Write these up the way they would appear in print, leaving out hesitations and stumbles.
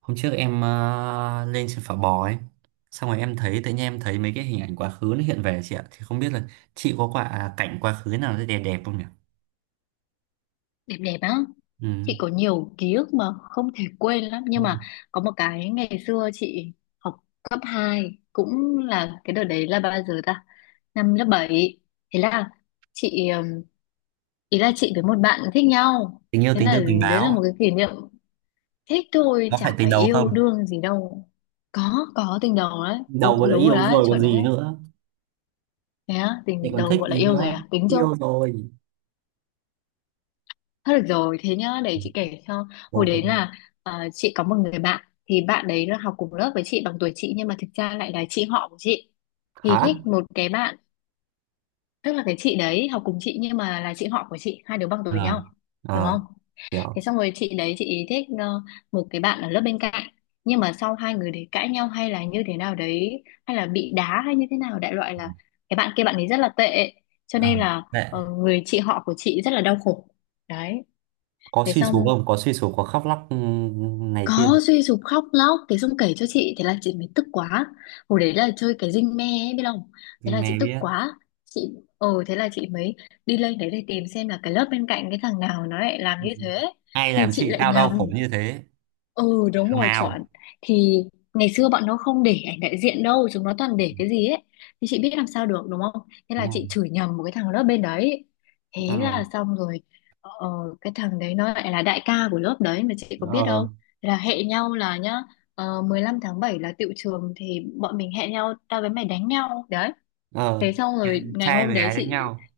Hôm trước em lên trên phà bò ấy. Xong rồi em thấy tự nhiên em thấy mấy cái hình ảnh quá khứ nó hiện về, chị ạ. Thì không biết là chị có quả cảnh quá khứ nào rất đẹp đẹp không nhỉ? Đẹp đẹp á. Ừ. Chị có nhiều ký ức mà không thể quên lắm nhưng Đúng rồi. mà có một cái ngày xưa chị học cấp hai, cũng là cái đợt đấy là bao giờ ta, năm lớp bảy. Thế là chị ý là chị với một bạn thích nhau. Tình yêu Thế tình là thương tình đấy là một báo. cái kỷ niệm, thích thôi Có phải chả tình phải đầu yêu không? đương gì đâu. Có tình đầu đấy. Ồ, Đầu cũng đã đúng rồi yêu đấy, rồi còn chuẩn đấy. gì nữa. Thế á, Thì tình còn đầu thích gọi là gì yêu rồi nữa. à, tính chưa. Yêu rồi. Thôi được rồi, thế nhá, để Ừ. chị kể cho. Hồi OK. đấy là chị có một người bạn, thì bạn đấy là học cùng lớp với chị, bằng tuổi chị nhưng mà thực ra lại là chị họ của chị. Thì Hả? thích một cái bạn, tức là cái chị đấy học cùng chị nhưng mà là chị họ của chị, hai đứa bằng tuổi nhau, Ờ. hiểu Ờ. không? Thế Hiểu. xong rồi chị đấy chị thích một cái bạn ở lớp bên cạnh. Nhưng mà sau hai người đấy cãi nhau hay là như thế nào đấy, hay là bị đá hay như thế nào, đại loại Ừ, là cái bạn kia bạn ấy rất là tệ. Cho Ờ. nên là Đấy. Người chị họ của chị rất là đau khổ. Đấy, Có thế suy xong sụp không? Có suy sụp có khóc lóc, ừ, này kia. có suy sụp khóc lóc, thế xong kể cho chị, thế là chị mới tức quá. Hồi đấy là chơi cái dinh me ấy, biết không? Thế Mình là chị mày tức biết. quá, chị ờ thế là chị mới đi lên đấy để tìm xem là cái lớp bên cạnh cái thằng nào nó lại làm Ừ. như thế. Ai Thì làm chị chị lại tao đau khổ nhầm. như thế? Ừ đúng Thằng rồi, chuẩn. nào? Thì ngày xưa bọn nó không để ảnh đại diện đâu, chúng nó toàn để cái gì ấy, thì chị biết làm sao được đúng không. Thế Đúng là chị không? chửi nhầm một cái thằng lớp bên đấy. Thế Ờ. là xong rồi, ờ, cái thằng đấy nó lại là đại ca của lớp đấy, mà chị có biết Ờ. đâu. Thế là hẹn nhau là nhá, 15 tháng 7 là tựu trường. Thì bọn mình hẹn nhau, tao với mày đánh nhau. Đấy. Ờ. Thế xong rồi ngày Trai hôm với đấy gái đánh chị. nhau.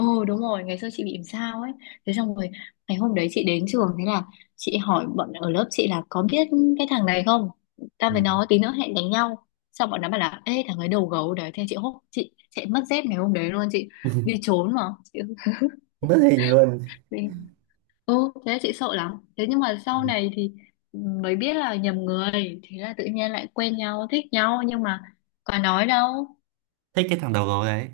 Ừ đúng rồi, ngày xưa chị bị làm sao ấy. Thế xong rồi ngày hôm đấy chị đến trường, thế là chị hỏi bọn ở lớp chị là có biết cái thằng này không? Ta với nó Ừ. tí nữa hẹn đánh nhau. Xong bọn nó bảo là ê, thằng ấy đầu gấu đấy. Thế chị hốt, chị chạy mất dép ngày hôm đấy luôn, chị đi trốn mà. Chị Mất hình luôn. đi. Ừ thế là chị sợ lắm. Thế nhưng mà sau Ừ. này thì mới biết là nhầm người, thế là tự nhiên lại quen nhau, thích nhau nhưng mà có nói đâu. Thích cái thằng đầu gấu đấy.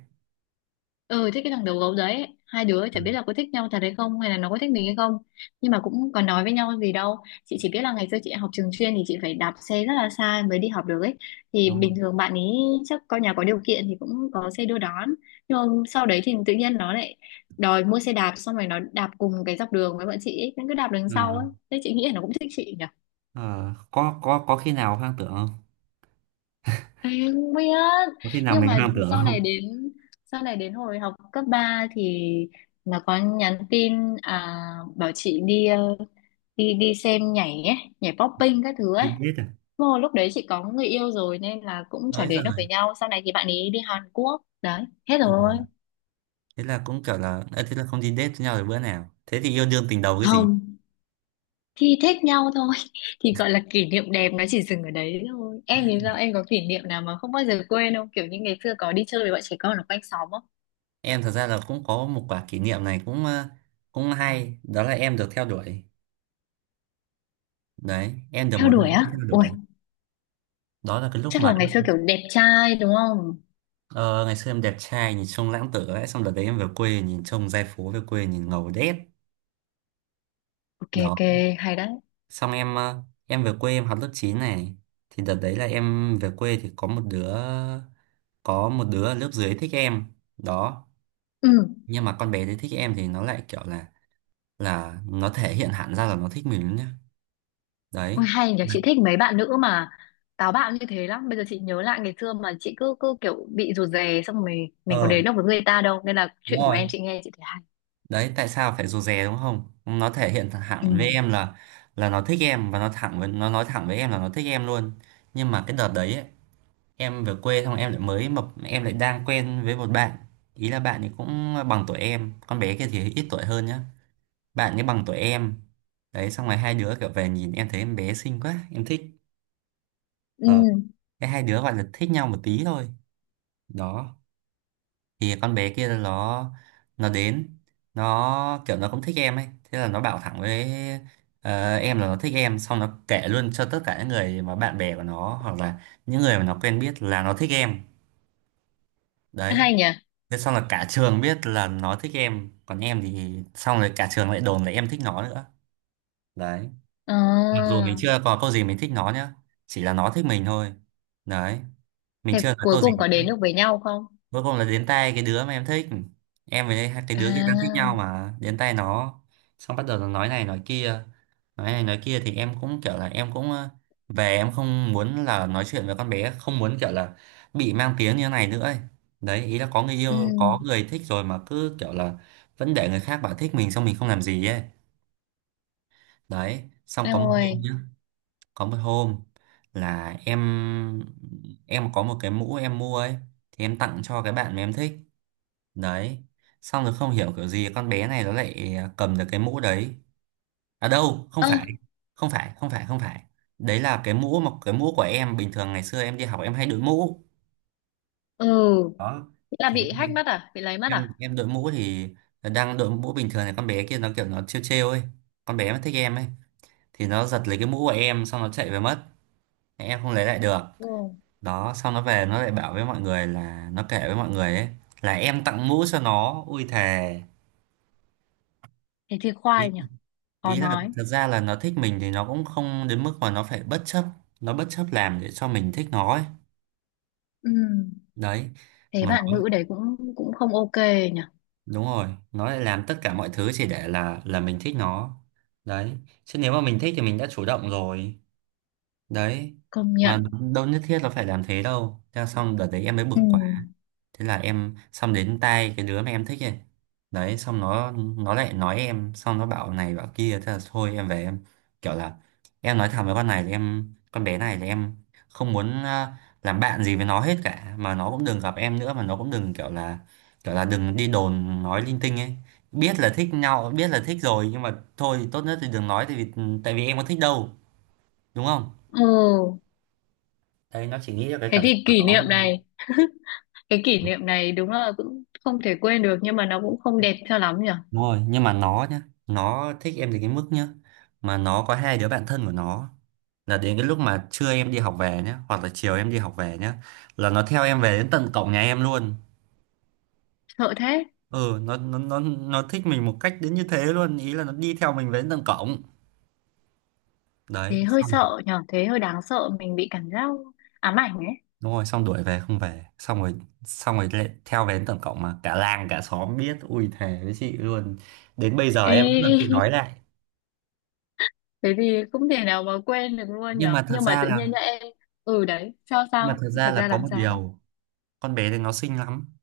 Ừ, thích cái thằng đầu gấu đấy, hai đứa Ừ, chả biết là có thích nhau thật hay không, hay là nó có thích mình hay không, nhưng mà cũng còn nói với nhau gì đâu. Chị chỉ biết là ngày xưa chị học trường chuyên thì chị phải đạp xe rất là xa mới đi học được ấy, thì đúng bình không? thường bạn ấy chắc con nhà có điều kiện thì cũng có xe đưa đón, nhưng mà sau đấy thì tự nhiên nó lại đòi mua xe đạp, xong rồi nó đạp cùng cái dọc đường với bọn chị ấy, nó cứ đạp đằng sau ờ ấy, thế chị nghĩ là nó cũng thích chị nhỉ. Có khi nào hoang tưởng không? Em không biết, Có khi nào nhưng mình mà hoang tưởng sau này không? đến, hồi học cấp 3 thì nó có nhắn tin, à, bảo chị đi, đi đi xem nhảy ấy, nhảy popping các thứ ấy. Đi date. Vô lúc đấy chị có người yêu rồi nên là cũng À chả ới giời. đến được với nhau. Sau này thì bạn ấy đi Hàn Quốc. Đấy, hết Ừ. rồi. Thế là cũng kiểu là thế là không đi date với nhau được bữa nào, thế thì yêu đương tình đầu cái gì. Không, thì thích nhau thôi. Thì gọi là kỷ niệm đẹp nó chỉ dừng ở đấy thôi. Em thì sao? Em có kỷ niệm nào mà không bao giờ quên không? Kiểu như ngày xưa có đi chơi với bọn trẻ con ở quanh xóm không? Em thật ra là cũng có một quả kỷ niệm này cũng cũng hay, đó là em được theo đuổi. Đấy, em được Theo một đuổi bạn nữ á? theo Ui, đuổi. Đó là cái lúc chắc mà. là ngày xưa kiểu đẹp trai đúng không. Ờ, ngày xưa em đẹp trai nhìn trông lãng tử ấy, xong đợt đấy em về quê nhìn trông giai phố về quê nhìn ngầu đét. Ok Đó, ok, hay đấy. xong em em về quê em học lớp 9 này. Thì đợt đấy là em về quê thì có một đứa. Có một đứa ở lớp dưới thích em đó. Ừ, Nhưng mà con bé đấy thích em thì nó lại kiểu là nó thể hiện hẳn ra là nó thích mình nhá. Đấy. ôi hay nhờ, chị thích mấy bạn nữ mà táo bạo như thế lắm. Bây giờ chị nhớ lại ngày xưa mà chị cứ cứ kiểu bị rụt rè, xong rồi mình có đến Ờ. được với người ta đâu, nên là Đúng chuyện của rồi. em chị nghe chị thấy hay. Đấy, tại sao phải rụt rè đúng không, nó thể hiện Ừ. thẳng với em là nó thích em, và nó thẳng với, nó nói thẳng với em là nó thích em luôn. Nhưng mà cái đợt đấy ấy, em về quê xong em lại mới mập, em lại đang quen với một bạn. Ý là bạn ấy cũng bằng tuổi em, con bé kia thì ít tuổi hơn nhá. Bạn ấy bằng tuổi em. Đấy, xong rồi hai đứa kiểu về nhìn em thấy em bé xinh quá em thích. Ừ, Ờ. Cái hai đứa gọi là thích nhau một tí thôi. Đó. Thì con bé kia nó đến, nó kiểu nó cũng thích em ấy, thế là nó bảo thẳng với, em là nó thích em, xong nó kể luôn cho tất cả những người mà bạn bè của nó hoặc là những người mà nó quen biết là nó thích em. Đấy. hay nhỉ. Thế xong là cả trường biết là nó thích em, còn em thì xong rồi cả trường lại đồn là em thích nó nữa. Đấy. Mặc dù À, mình chưa có câu gì mình thích nó nhá. Chỉ là nó thích mình thôi. Đấy. Mình thế chưa nói cuối câu gì. cùng có đến được với nhau không? Cuối cùng là đến tay cái đứa mà em thích. Em với hai cái đứa kia đang thích À. nhau mà đến tay nó. Xong bắt đầu nó nói này nói kia, nói này nói kia thì em cũng kiểu là em cũng về em không muốn là nói chuyện với con bé, không muốn kiểu là bị mang tiếng như thế này nữa ấy. Đấy, ý là có người Ừ, yêu có người thích rồi mà cứ kiểu là vẫn để người khác bảo thích mình xong mình không làm gì ấy. Đấy, xong có đâu một hôm rồi. nhá, có một hôm là em có một cái mũ em mua ấy, thì em tặng cho cái bạn mà em thích. Đấy, xong rồi không hiểu kiểu gì con bé này nó lại cầm được cái mũ đấy. À đâu, không Ơ. phải, không phải, không phải, không phải. Đấy là cái mũ mà cái mũ của em bình thường ngày xưa em đi học em hay đội mũ. Ừ, Đó, là thì em bị hack hay- mất à, bị lấy mất em à. em đội mũ thì, đang đội mũ bình thường này, con bé kia nó kiểu nó trêu trêu ấy, con bé mà thích em ấy, thì nó giật lấy cái mũ của em xong nó chạy về mất, em không lấy lại được. Ừ, Đó, xong nó về nó lại bảo với mọi người là nó kể với mọi người ấy là em tặng mũ cho nó, ui thề. thế thì khoai nhỉ, khó Ý là nói. thật ra là nó thích mình thì nó cũng không đến mức mà nó phải bất chấp, nó bất chấp làm để cho mình thích nó ấy. Ừ, Đấy, thế mà bạn nó, nữ đấy cũng cũng không ok nhỉ. đúng rồi nó lại làm tất cả mọi thứ chỉ để là mình thích nó. Đấy, chứ nếu mà mình thích thì mình đã chủ động rồi. Đấy, Công mà nhận. đâu nhất thiết là phải làm thế đâu, thế là xong đợt đấy em mới bực Ừ. quá. Thế là em xong đến tay cái đứa mà em thích ấy. Đấy, xong nó lại nói em xong nó bảo này bảo kia, thế là thôi em về em kiểu là, em nói thẳng với con này là em, con bé này là em không muốn làm bạn gì với nó hết cả, mà nó cũng đừng gặp em nữa, mà nó cũng đừng kiểu là, kiểu là đừng đi đồn nói linh tinh ấy. Biết là thích nhau biết là thích rồi nhưng mà thôi tốt nhất thì đừng nói, tại vì, tại vì em có thích đâu, đúng không? Ừ, Đấy, nó chỉ nghĩ ra cái thế cảm xúc thì của kỷ niệm nó. này, cái kỷ niệm này đúng là cũng không thể quên được nhưng mà nó cũng không đẹp cho lắm nhỉ. Đúng rồi, nhưng mà nó nhá, nó thích em đến cái mức nhá, mà nó có hai đứa bạn thân của nó, là đến cái lúc mà trưa em đi học về nhá, hoặc là chiều em đi học về nhá, là nó theo em về đến tận cổng nhà em luôn. Sợ thế, Ừ, nó thích mình một cách đến như thế luôn, ý là nó đi theo mình về đến tận cổng. Đấy, thế hơi xong sợ nhỉ, thế hơi đáng sợ, mình bị cảm giác ám ảnh ấy. đúng rồi, xong đuổi về không về, xong rồi lại theo về đến tận cổng mà cả làng cả xóm biết, ui thề với chị luôn. Đến bây giờ Ê, em vẫn còn bị nói lại. thế thì không thể nào mà quên được luôn nhỉ, Nhưng mà thật nhưng mà ra tự nhiên là, nhá em. Ừ đấy, sao nhưng mà sao thật ra thật là ra có làm một sao. điều, con bé này nó xinh lắm,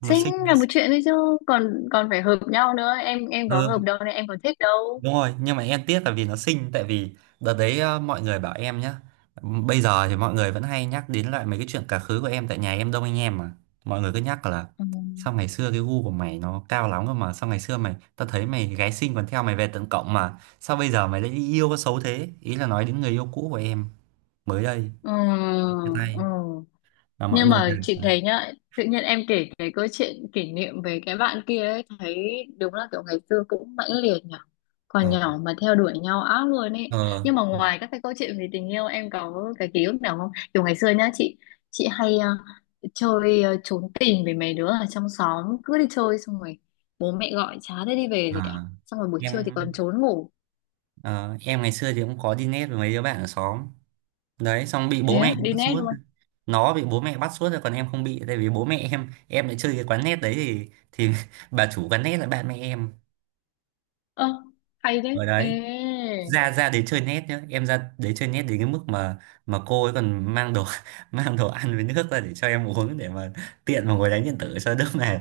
nó Xinh sinh. là một chuyện đấy chứ, còn còn phải hợp nhau nữa, em có Ừ, hợp đâu nên em còn thích đâu. đúng rồi nhưng mà em tiếc là vì nó sinh, tại vì đợt đấy mọi người bảo em nhá, bây giờ thì mọi người vẫn hay nhắc đến lại mấy cái chuyện quá khứ của em tại nhà em đông anh em mà, mọi người cứ nhắc là Ừ. sao ngày xưa cái gu của mày nó cao lắm cơ mà, sao ngày xưa mày, tao thấy mày gái xinh còn theo mày về tận cộng mà sao bây giờ mày lại đi yêu có xấu thế, ý là nói đến người yêu cũ của em mới đây Ừ. chia tay. Ừ. Mà mọi Nhưng người đều mà chị là, thấy nhá, tự nhiên em kể cái câu chuyện kỷ niệm về cái bạn kia ấy, thấy đúng là kiểu ngày xưa cũng mãnh liệt nhở. ờ Còn nhỏ mà theo đuổi nhau ác luôn ấy. ờ, Nhưng mà ngoài các cái câu chuyện về tình yêu, em có cái ký ức nào không? Kiểu ngày xưa nhá chị hay chơi trốn tìm với mấy đứa ở trong xóm, cứ đi chơi xong rồi bố mẹ gọi chả thấy đi về gì cả. à, Xong rồi buổi trưa thì em còn trốn ngủ. ờ, em ngày xưa thì cũng có đi nét với mấy đứa bạn ở xóm. Đấy, xong bị bố Thế mẹ á, đi bắt net suốt, luôn. nó bị bố mẹ bắt suốt rồi còn em không bị tại vì bố mẹ em lại chơi cái quán net đấy thì bà chủ quán net là bạn mẹ em. Ơ, hay thế. Ở đấy, Ê. ra ra đấy chơi net nhá, em ra đấy chơi net đến cái mức mà cô ấy còn mang đồ mang đồ ăn với nước ra để cho em uống để mà tiện mà ngồi đánh điện tử cho đỡ mệt.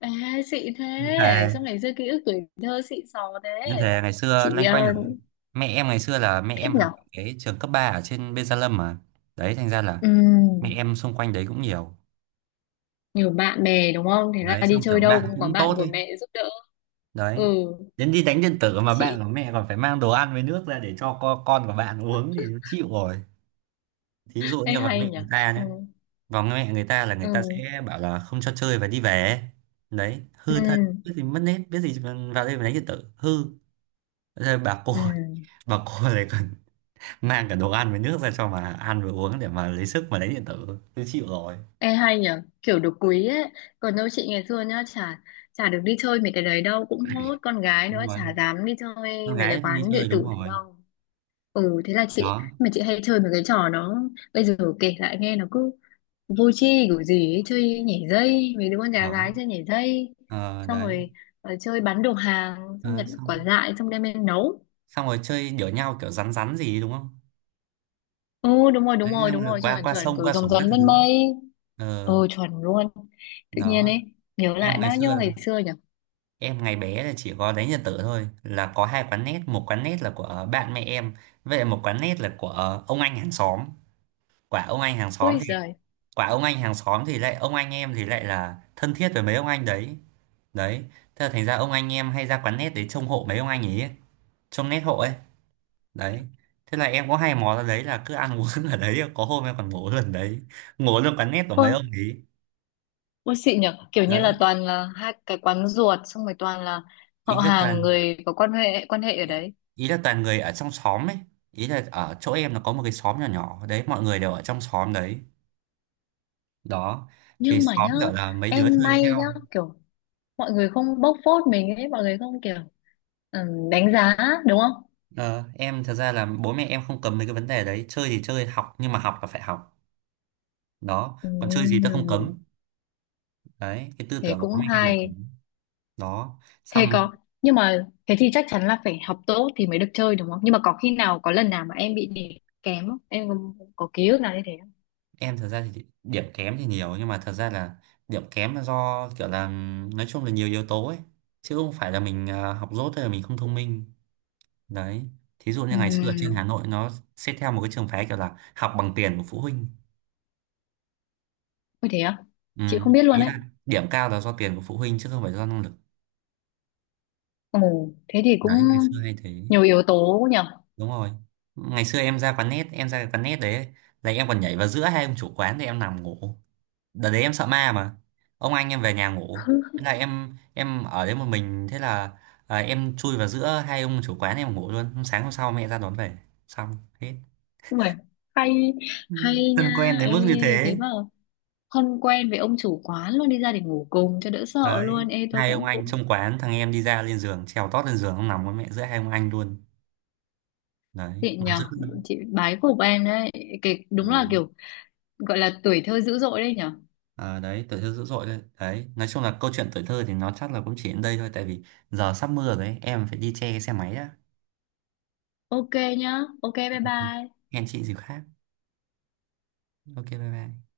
Ê, xịn Em thế. thề, Sao ngày xưa ký ức tuổi thơ xịn sò thế. em thề ngày xưa Chị loanh quanh là- mẹ em ngày xưa là mẹ thích em học nhở. cái trường cấp 3 ở trên Bên Gia Lâm mà. Đấy, thành ra là mẹ Ừm. em xung quanh đấy cũng nhiều. Nhiều bạn bè đúng không. Thế là Đấy, đi xong chơi kiểu đâu bạn cũng có cũng tốt bạn của ấy. mẹ giúp đỡ. Đấy, Ừ đến đi đánh điện tử mà bạn chị. của mẹ còn phải mang đồ ăn với nước ra để cho con của bạn uống thì chịu rồi. Thí dụ Ê như vào hay mẹ người nhở. ta Ừ. nhé, vào mẹ người ta là người ta Ừ. sẽ bảo là không cho chơi và đi về. Đấy, Ừ. hư thân biết gì mất nết biết gì mà vào đây mà đánh điện tử hư. Rồi bà cô Ừ. bà cô lại còn mang cả đồ ăn với nước ra cho mà ăn và uống để mà lấy sức mà đánh điện tử, tôi chịu rồi. Ê hay nhở, kiểu được quý ấy. Còn đâu chị ngày xưa nhá, chả chả được đi chơi mấy cái đấy đâu. Cũng hốt con gái Đúng nữa, rồi, chả dám đi chơi con mấy cái gái không đi quán điện chơi đúng tử đấy rồi. đâu. Ừ thế là chị, Đó. mà chị hay chơi mấy cái trò nó, bây giờ kể lại nghe nó cứ vô tri kiểu gì ấy, chơi nhảy dây, mấy đứa con nhà Đó. gái chơi nhảy dây, Ờ, xong đấy. rồi chơi bán đồ hàng, xong Ờ, nhặt quả xong dại xong đem lên nấu. xong rồi chơi đỡ nhau kiểu rắn rắn gì đúng không? Ừ đúng rồi đúng Đấy, rồi xong đúng rồi rồi, qua chuẩn qua chuẩn, sông kiểu qua rồng sổng rắn các lên thứ. mây. Ờ. Ừ, chuẩn luôn. Tự nhiên Đó. ấy, nhớ lại Em ngày bao xưa nhiêu là- ngày xưa nhỉ. em ngày bé là chỉ có đánh Nhật tử thôi, là có hai quán nét, một quán nét là của bạn mẹ em, vậy một quán nét là của ông anh hàng xóm. quả ông anh hàng xóm Ôi thì giời. Quả ông anh hàng xóm thì lại, ông anh em thì lại là thân thiết với mấy ông anh đấy. Đấy, thế là thành ra ông anh em hay ra quán nét để trông hộ mấy ông anh ấy, trông nét hộ ấy. Đấy, thế là em có hay mò ra đấy là cứ ăn uống ở đấy, có hôm em còn ngủ lần đấy, ngủ luôn quán nét của mấy Ôi, ông ấy. ôi xịn nhỉ, kiểu như Đấy, là toàn là hai cái quán ruột, xong rồi toàn là họ ý là hàng, toàn người có quan hệ, quan hệ ở đấy. ý là toàn người ở trong xóm ấy, ý là ở chỗ em nó có một cái xóm nhỏ nhỏ đấy, mọi người đều ở trong xóm đấy. Đó, thì Nhưng mà xóm nhá, gọi là mấy đứa em chơi với may nhá, nhau. kiểu mọi người không bóc phốt mình ấy, mọi người không kiểu, ừ, đánh giá, đúng không? Ờ, em thật ra là bố mẹ em không cấm mấy cái vấn đề đấy, chơi thì chơi học nhưng mà học là phải học. Đó, còn chơi gì tao Ừ, không cấm. Đấy, cái tư thế tưởng của bố cũng mẹ em là thế. hay. Đó, Thế xong rồi có, nhưng mà thế thì chắc chắn là phải học tốt thì mới được chơi đúng không? Nhưng mà có khi nào, có lần nào mà em bị điểm kém không? Em có ký ức nào như thế không? em thật ra thì điểm kém thì nhiều nhưng mà thật ra là điểm kém là do kiểu là, nói chung là nhiều yếu tố ấy, chứ không phải là mình học dốt hay là mình không thông minh. Đấy, thí dụ như Ừ, ngày xưa ở trên Hà Nội nó xét theo một cái trường phái kiểu là học bằng tiền của phụ huynh. có thế à? Ừ. Chị không biết luôn Ý đấy. là điểm cao là do tiền của phụ huynh chứ không phải do năng lực. Ồ, thế thì cũng Đấy, ngày xưa hay thế. nhiều yếu tố nhở? Đúng rồi, ngày xưa em ra quán net em ra cái quán net đấy, là em còn nhảy vào giữa hai ông chủ quán để em nằm ngủ. Đợt đấy em sợ ma mà, ông anh em về nhà ngủ, thế là em ở đấy một mình, thế là em chui vào giữa hai ông chủ quán em ngủ luôn, sáng hôm sau mẹ ra đón về. Xong, hết. Đúng rồi. Hay, Ừ, hay nha. thân quen đến Ê, mức như thế thế. mà không quen với ông chủ quán luôn đi ra để ngủ cùng cho đỡ sợ Đấy, luôn. Ê tôi hai ông cũng anh cũng trong quán thằng em đi ra lên giường trèo tót lên giường, ông nằm với mẹ giữa hai ông anh luôn. Đấy, chị nằm nhờ, dữ luôn. chị bái phục em đấy, cái đúng là Đó. kiểu gọi là tuổi thơ dữ dội đấy nhở. Ờ, đấy tuổi thơ dữ dội đấy, đấy nói chung là câu chuyện tuổi thơ thì nó chắc là cũng chỉ đến đây thôi, tại vì giờ sắp mưa rồi ấy, em phải đi che cái xe máy đã. Ok nhá, ok bye bye. Hẹn chị dịp khác. OK, bye bye.